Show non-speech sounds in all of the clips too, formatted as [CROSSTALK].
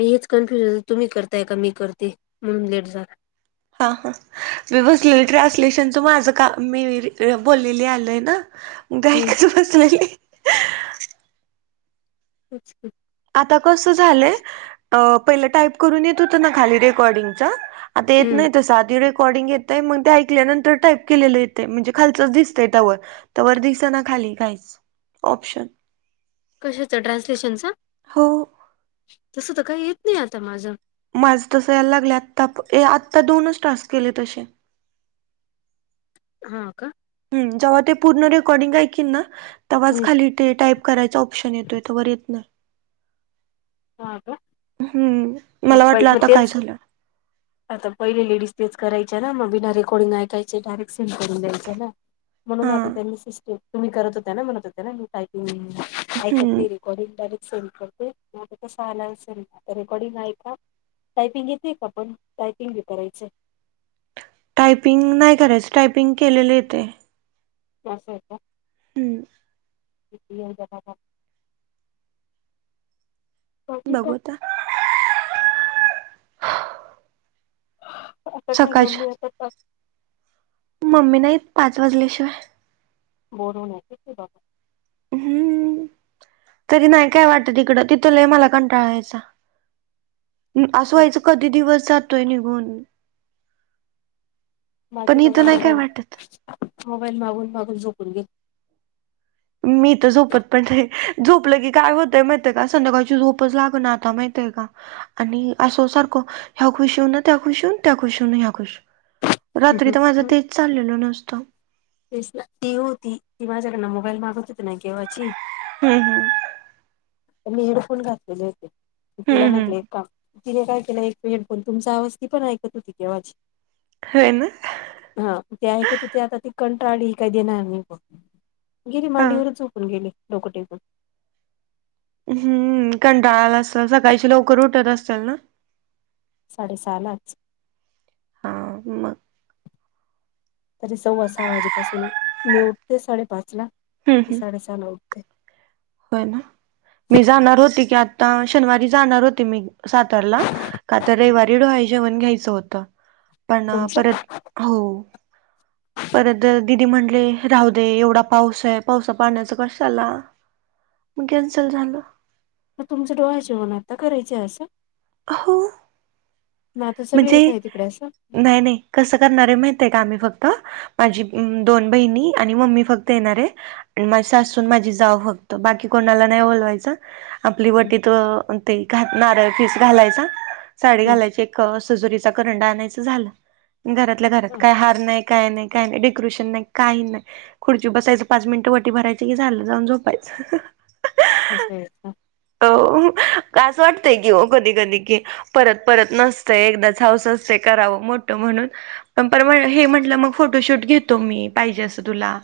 मी हेच कन्फ्युज तुम्ही करताय का मी करते म्हणून लेट जाल. हां हां. मी बसलेली ट्रान्सलेशनच माझ का मी बोललेली आलय ना. हम्म गाक बास नाही. अच्छा. आता कस झालय पहिल टाईप करून येत होत ना खाली रेकॉर्डिंगचा... आता येत हम्म नाही तर साधरे.. अकॉर्डिंग येतय मग ते ऐकल्यानतर टाईप केलेल येते म्हणजे खालच दिसतय तवर. तर वर दिस ना खाली काहीच ऑप्शन. कशाच? ट्रान्सलेशनच हो. तस त काही येत नाही आता माझ. माझ तस यायला लागले आता आत्ता दोनच टास्क केले तसे. हा व का. जेव्हा ते पूर्ण रेकॉर्डिंग ऐकली ना तेव्हाच खाली ते टाईप करायच आ आपशन येतोय तवर येत नाही. हा का, हम्म मला प वाटलं मग आता काय तेच. झालं आता पहिले लेडीज तेच करायच्या ना मग बिना रेकॉर्डिंग ऐकायचे डायरेक्शन करून द्यायच ना. हा म्हणून आता त्यांनी सिस्टम तुम्ही करत होत ना म्हणत होत्या ना मी टायपिंग हम्म ऐकतले रे. डी से म स स रेकडीन आय का. टायपिंग येेते का आपण टायपिंग बी करायचे. टायपिंग नाही करायच, टायपिंग केलेल येते. असय का. ह. [INAUDIBLE] बाबा. बघू आता. आता काही सकाळच्या मम्मी अस का मम्मी नाही येत पाच वाजल्याशिवाय. को न येत बाघ. हम्म. तरी नाही काय वाटत ईकड तिथ मला लय कंटाळायायचा. म अस व्हायचं, कधी दिवस जातोय निघून. माझी पण इथ बघा नाही काय मोबाईल वाटत. मोबाईल मागून मागून झोपून गेली. मी तर झोपतपण नही, ते झोपल की काय होतय माहतीय का संध्याकाळची झोपच लाग ना आता माहितय का. आणि अस सारख ह्या खुशऊन होन त्या खुशऊन त्या खुशऊन ह्या खुश. रात्री तर माझ गेली तेच चाललेल नुसत. तेच ना ती होती ती माझ्याकड मोबाईल मागत होती ना केेव्हाची. हम्म. तर मी हेडफोन घातलेले होते, तिला हम्म हम्म म्हटले का. तिने काय केलं, एक मिेनीट, पण तुमचा आवाज ती पण ऐकत होती आवाज. होय ना. हा ते ऐकत होती. आता ती कंटाळली. काही देणार नाही बघ. गेली, हा मांडीवरच झोपून गेली, डोकं टेकून. हम्म, कंटाळा आला असल, सकाळशी लवकर उठत असल ना. साडेसहा लाच. हां मग. तरी सव्वा सहा वाजेपासून, मी उठते साडेपाचला, हम्म तेी हम्म साडेसहाला उठते. होय ना, मी जाणार होती की, आता शनिवारी जाणार होती मी. सातारला, का तर रविवारी डोहाळ जेवण घ्यायचं होतं, पण तुमचं परत. हो. परत दिदी म्हंटले राहू दे, एवढा पाऊस आहे. पावसा पाण्याच कशाला. मग कॅन्सल झालं. मग तुमचा डोहाळ जेवण आता करायचंय, असं. हो. मग आता सगळे येत म्हणजे, आहे तिकडे असं नाही -नाही. कसं करणारे माहित आहे का आम्ही, फक्त माझी दोन बहिणी, आणि मम्मी फक्त येणारे. आणि माझी सासून माझी जाव फक्त, बाकी, कोणाला नाही बोलवायचं. आपली हम्म वटीत ते नारळ पीस घालायचा. साडी घालायची, एक सजुरीचा करंडा आणायचं. झालं घरातल्या घरात, काय हार नाही. काय नाही, काही नाही, डेकोरेशन नाही, काही नाही. खुर्चीवर बसायचं, पाच मिनिटं वटी भरायची की झालं जाऊन झोपायचं. अस आहे का? हो अस वाटते कि ओ कधीकधी की. परत- परत नसतं. एकदाच हौस असते, करावं मोठ म्हणून. पण पर हे म्हटलं मग फोटोशूट घेतो मी पाहिजे असं तुला.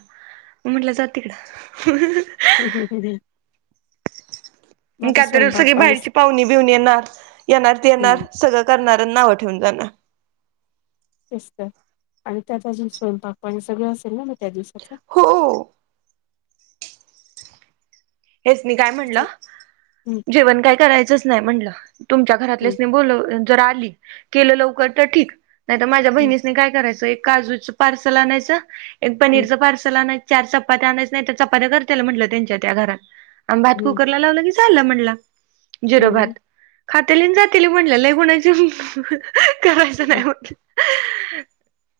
म्हटलं जावू दे तिकडं. हम ह हम हम म कातर स्वयंपाक सगळी पाणी बाहेरची पाहुणी बिऊणी येणार. येणार ते येणार हम्म सगळं. करणार, नाव ठेवून जाणार. तेच तर, आणि त्यात अजून स्वयंपाक पाणी सगळं असेल ना, मग त्या दिवसाच. हो. हेच मी काय तर म्हणलं, तेच जेवण काय करायचंच नाही म्हणलं. तुमच्या घरातल्यांसी बोलव जर आली केलं लवकर तर ठीक. नाही तर माझ्या बहिणीसने काय करायचं एक काजूचं पार्सल आणायचं एक पनीरचं पार्सल आणायचं.. चार चपात्या आणायच नाही तर चपात्या करते म्हंटलं त्यांच्या त्या घरात आन भात कुकरला लावलं की.. चाललेलं म्हणलं जीरा भात खात्याली आणि जात्याली लय गुणाचं करायचं नाही म्हटलं.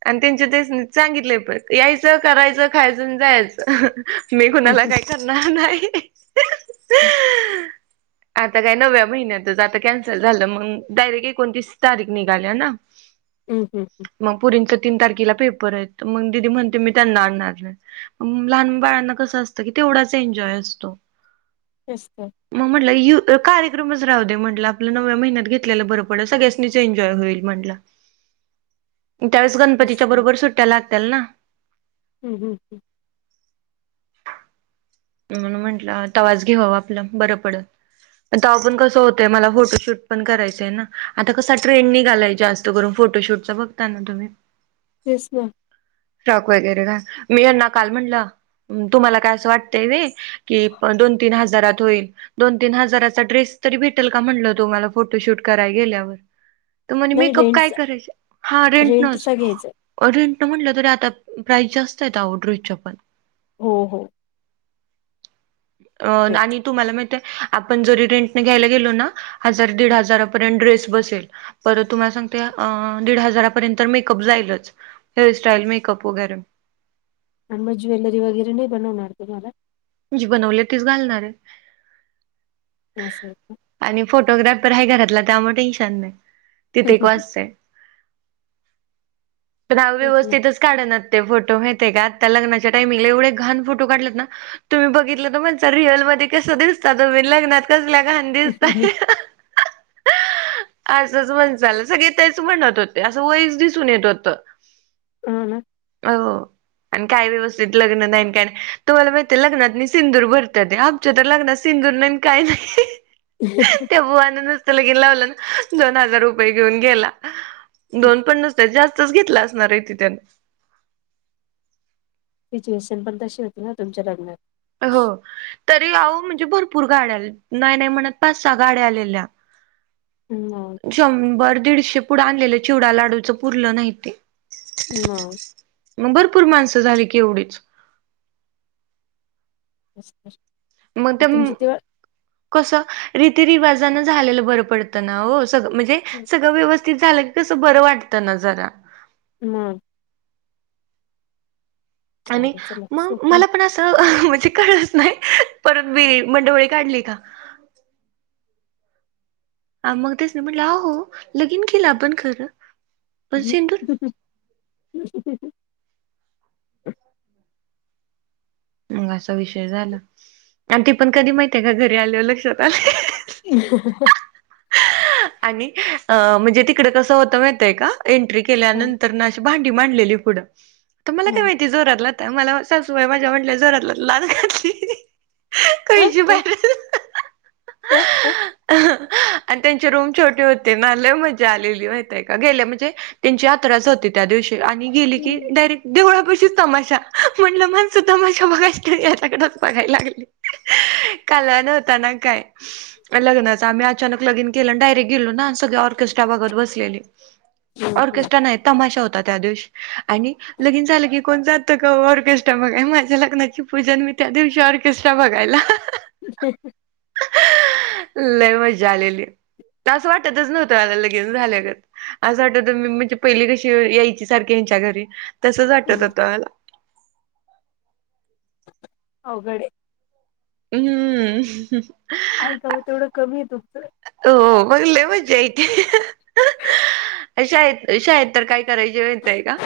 आणि त्यांच्या तेसनी सांगितले प यायचं करायचं खायच जायचं. मी कुणाला काही करणार नाही. आता काय नवव्या महिन्यातच आता कॅन्सल झालं मग डायरेक्ट एकोणतीस तारीख निघाल्या ना. हम्म हम् हम्म. मग पुरींच तीन तारखेला पेपर आहेत मग दिदी म्हणते मी त्यांना आणणार नाही. लहान बाळाना कसं असतं की तेवढाच एन्जॉय असतो. तेच तर मग म्हटलं, यु... कार्यक्रमच राहू दे म्हटलं आपलं... नवव्या महिन्यात घेतल्याला बरं पडल, सगळ्या -चं एन्जॉय होईल म्हटलं. [INAUDIBLE] त्यावेळेस गणपतीच्या बरोबर... सुट्ट्या लागत्याल ना. हू हू, हू. म्हणून म्हंटलं... तव्हाच घ्यावं आपलं... बरं पडल. तव्हा पण कसं होतंय... मला फोटोशूट पण करायचंय ना. आता कसा ट्रेंड निघालाय... जास्त करून फोटोशूट -चा... बघताय ना तुम्ही? तेच ना. स्टॉक वगैरे घा... मी यांना काल म्हंणलं... तुम्हाला काय असं वाटतंय व्हय?. कि दोन तीन हजारात होईल? दोन तीन हजाराचा ड्रेस तरी भेटेल का म्हटलं... तुम्हाला फोटोशूट कराय गेल्यावर? तर म्हणे नाही मेकअप काय रेंटचा करायचं... हा रेंटनच. रेंटचा घ्यायचा रेंटनं म्हटलं तरी आता, प्राइस जास्त आहेत आवो... ड्रेसच्या पण. हो हो. अं... खूपेत आणि तुम्हाला माहित ए... आपण जरी रेंटने घ्यायला गेलो ना हजार दीड हजारापर्यंत ड्रेस बसेल. परत तुम्हाला सांगते... अं... दीड हजारापर्यंत मेकअप जाईलच, हेअरस्टाईल, मेकअप वगैरे अन् मग... ज्वेलरी वगैरे नई बनवणार तुम्हाला? जी बनवली तीच घालणार ए. असं ए का? आणि फोटोग्राफर हाये घरातला... त्यामुळे टेन्शन नई तिथं एक वाचतंय. पण तेच ना अव्यवस्थितच काढंनात ते फोटो... माहितेय का... आत्ता लग्नाच्या टाइमिंगला एवढे घाण फोटो काढलेत ना तुम्ही बघितलं तर म्हणसाल... रिअलमध्ये कसं दिसता तुम्ही... लग्नात कसल्या घाण दिसताय. असंच म्हणसाल... सगळे तेच म्हणत होते, असं वयच दिसून येत होतं. हो ना. हो... अन काय व्यवस्थित लग्न नाई न काय नई... तुम्हाला माहि ते लग्नात नी सिंदूर भरत्यात ते... आमच्या तर लग्नात सिंदूर नाई नी काई नई- त्या बुवानं नुसतं लगीन लावलं, अन दोन हजार रुपये घेऊन गेला. दोन पण नसतील, जास्त घेतलं असणार ए... ती त्यानं सिच्युएशन पण तशी होती ना तुमच्या लग्नात? हो... तरी अहो... म्हणजे भरपूर गाड्या आलेल्या... नाई नाई म्हणत... पाच सहा गाड्या आलेल्या. हू, मग. शंभर दीडशे पुडं आणलेलं... चिवडा लाडूचं... पुरलं नाही ते. मग. मग भरपूर माणसं झाली की एवढेच. [INAUDIBLE] मग ते... तुमची तेव्हा कसं रीतीरिवाजानं झालेलं बरं पड -तं ना ओ... सग... म्हणजे सगळं व्यवस्थित झालं कसं... बरं वाटतं ना जरा मग. आणि जाऊदे चला मग, सुखरूप मला पण असं -चं... म्हणजे कळलंच नाई... परत मी मुंडंवळी काढली का मग तेच मी म्हटलं... आहो, लगीन केलं आपण खरं पण सिंदूर ह.. मग असा विषय झाला आणि ते पण कधी माहतीय का घरी आल्यावर लक्षात आले. [INAUDIBLE] आणि म्हणजे तिकड कस होत माहित आहे का एंट्री हा केल्यानंतर भांडी मांडलेली आहे पुढे तुम्हाला काय हा माहित जोरात लाट मला सासूबाई माझ्या म्हटल्या जोरात लाथ घातली. कची बाहेर ह ह [UNINTELLIGIBLE] आणि त्यांचे रूम छोटे होते ना लय मजा आलेली माहतीय का गेल्या म्हणजे त्यांची यात्राच होती त्या दिवशी आणि गेली की डायरेक्ट देवळापशीच तमाशा म्हणलं माणस तमाशा बघाय याच्याकडेच बघायला लागली काल नव्हता ना काय लग्नाचा आम्ही अचानक लगीन ग डारेट गेलो ना सगळे ऑेस् बसलेली ऑर्केस्ट्रा नाही तमाशा होता त्या दिवस आणि लगिन झालं की कोण जातं का ऑर्केस्ट्रा बघाय माझ्या लग्नाची पूजा मी त्या दिवशी ऑर्केस्ट्रा बघ बघायला लय मजा आलेली. असं वाटतच नव्हतं आला लगीनच झाल्यागत असं वाटत मी म्हणजे पहिली कशी यायची सारखी ह्यांच्या घरी तसच वाटत होत मला अवघड आहे हम्म ऐकावं तेवढं कमी आहे तुमचं हो मग लई मज्जा येते शाळेत शाळेत तर काय करायची माहित आहे का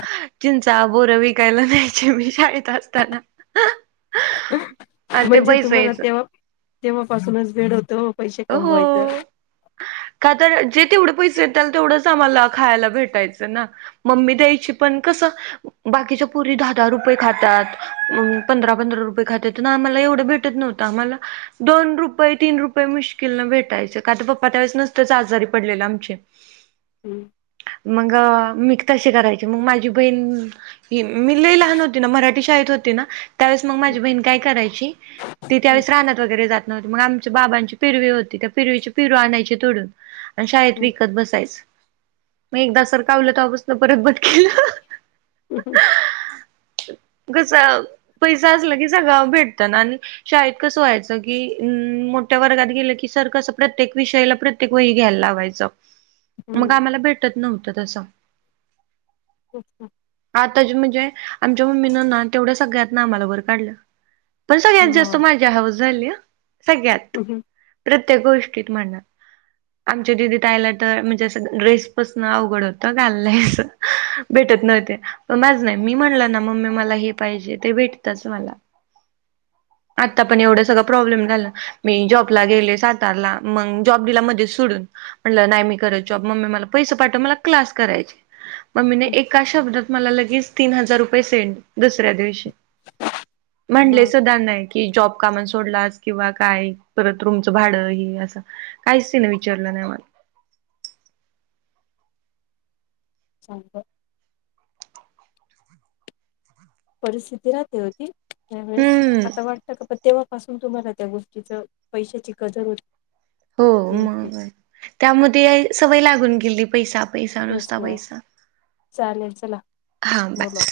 चिंचा बोरं विकायला न्यायची मी शाळेत टास्क आलं [UNINTELLIGIBLE] म्हणजे पैसे तुम्हाला यायचं. तेव्हा [INAUDIBLE] तेव्हापासूनच भेड होतो हो हो का तर जे तेवढे पैसे येतल तेवढंच आम्हाला खायला भेटायचं ना मम्मी द्यायची पण कसं बाकीच्या पुरी दहा दहा रुपये खातात पंधरा पंधरा रुपये खातात तर आम्हाला एवढं भेटत नव्हत आम्हाला दोन रुपये तीन रुपये प्प मुश्किल न भेटायचं का तर पप्पा त्यावेळेस नसतंच आजारी पडलेलं आमचे ह मग मी तशी करायचे मग माझी बहीण ह मी लई लहान होती ना मराठी शाळेत होती ना त्यावेळेस मग हं, माझी बहीण काय करायची ति. हं, त्यावेळेस रानात वगैरे जात नव्हते मग आमच्या बाबां पिरवी होती त्या पिरवीची पिरू आणायची तोडून आणि शाळेत हं, विकत बसायच मी एकदा सर कावलं तेव्हापासन परत बंद केलं. [INAUDIBLE] कस [UNINTELLIGIBLE] पैसा असला की सगळं भेटत ना आणि शाळेत कसं व्हायचं की त्या वर्गात गेल की सर कस प्रत्येक विषयाला प्रत्येक वही घ्यायला लावायच मग हं. आम्हाला भे त्यात नव्हतं तसं. [INAUDIBLE] आता ज म्हणजे आमच्या मम्मीनं ना तेवढ्या सगळ्यात ना आम्हाला वर काढलं पण सगळ्यात जास्त मग माझ्या हाऊस झाली ह सगळ्यात ह ह. प्रत्येक गोष्टीत म्हणणार. आमच्या दिदी तहिला तर म्हणजे असं ड्रेस पसन अवघड होतं घाललंयस. भेटत नव्हते पण माझ नाही मी म्हणलं ना मम्मी मला हे पाहिजे ते भेटतच मला. ह आत्ता पण एवढं सगळं प्रॉब्लेम झालं. मी जॉबला गेले सातारला मग जॉब दिला मध्ये सोडून. म्हटलं नाही मी करत जॉब मम्मी मला पैसे पाठव मला क्लास करायचे. मम्मीने हं. एका शब्दात मला लगेच तीन हजार रुपये सेंड, दुसऱ्या दिवशी. म्हणले मग सुधा नाही की जॉब कामन सोडलास किंवा काय. परत रूमचं भाडं हे असं काहीच तिनं विचारलं नाही मला. चांगलय. परिस्थिती राहते हो ती त्यावेळेस हम्म आता वाट त का तेव्हापासून तुम्हाला त्या गोष्टीच पैशाची कदर हो हो मग त्यामु ते सवय लागून गेली पैसा पैसा तेच नुसता ना पैसा चालेल चला हा ब. बोला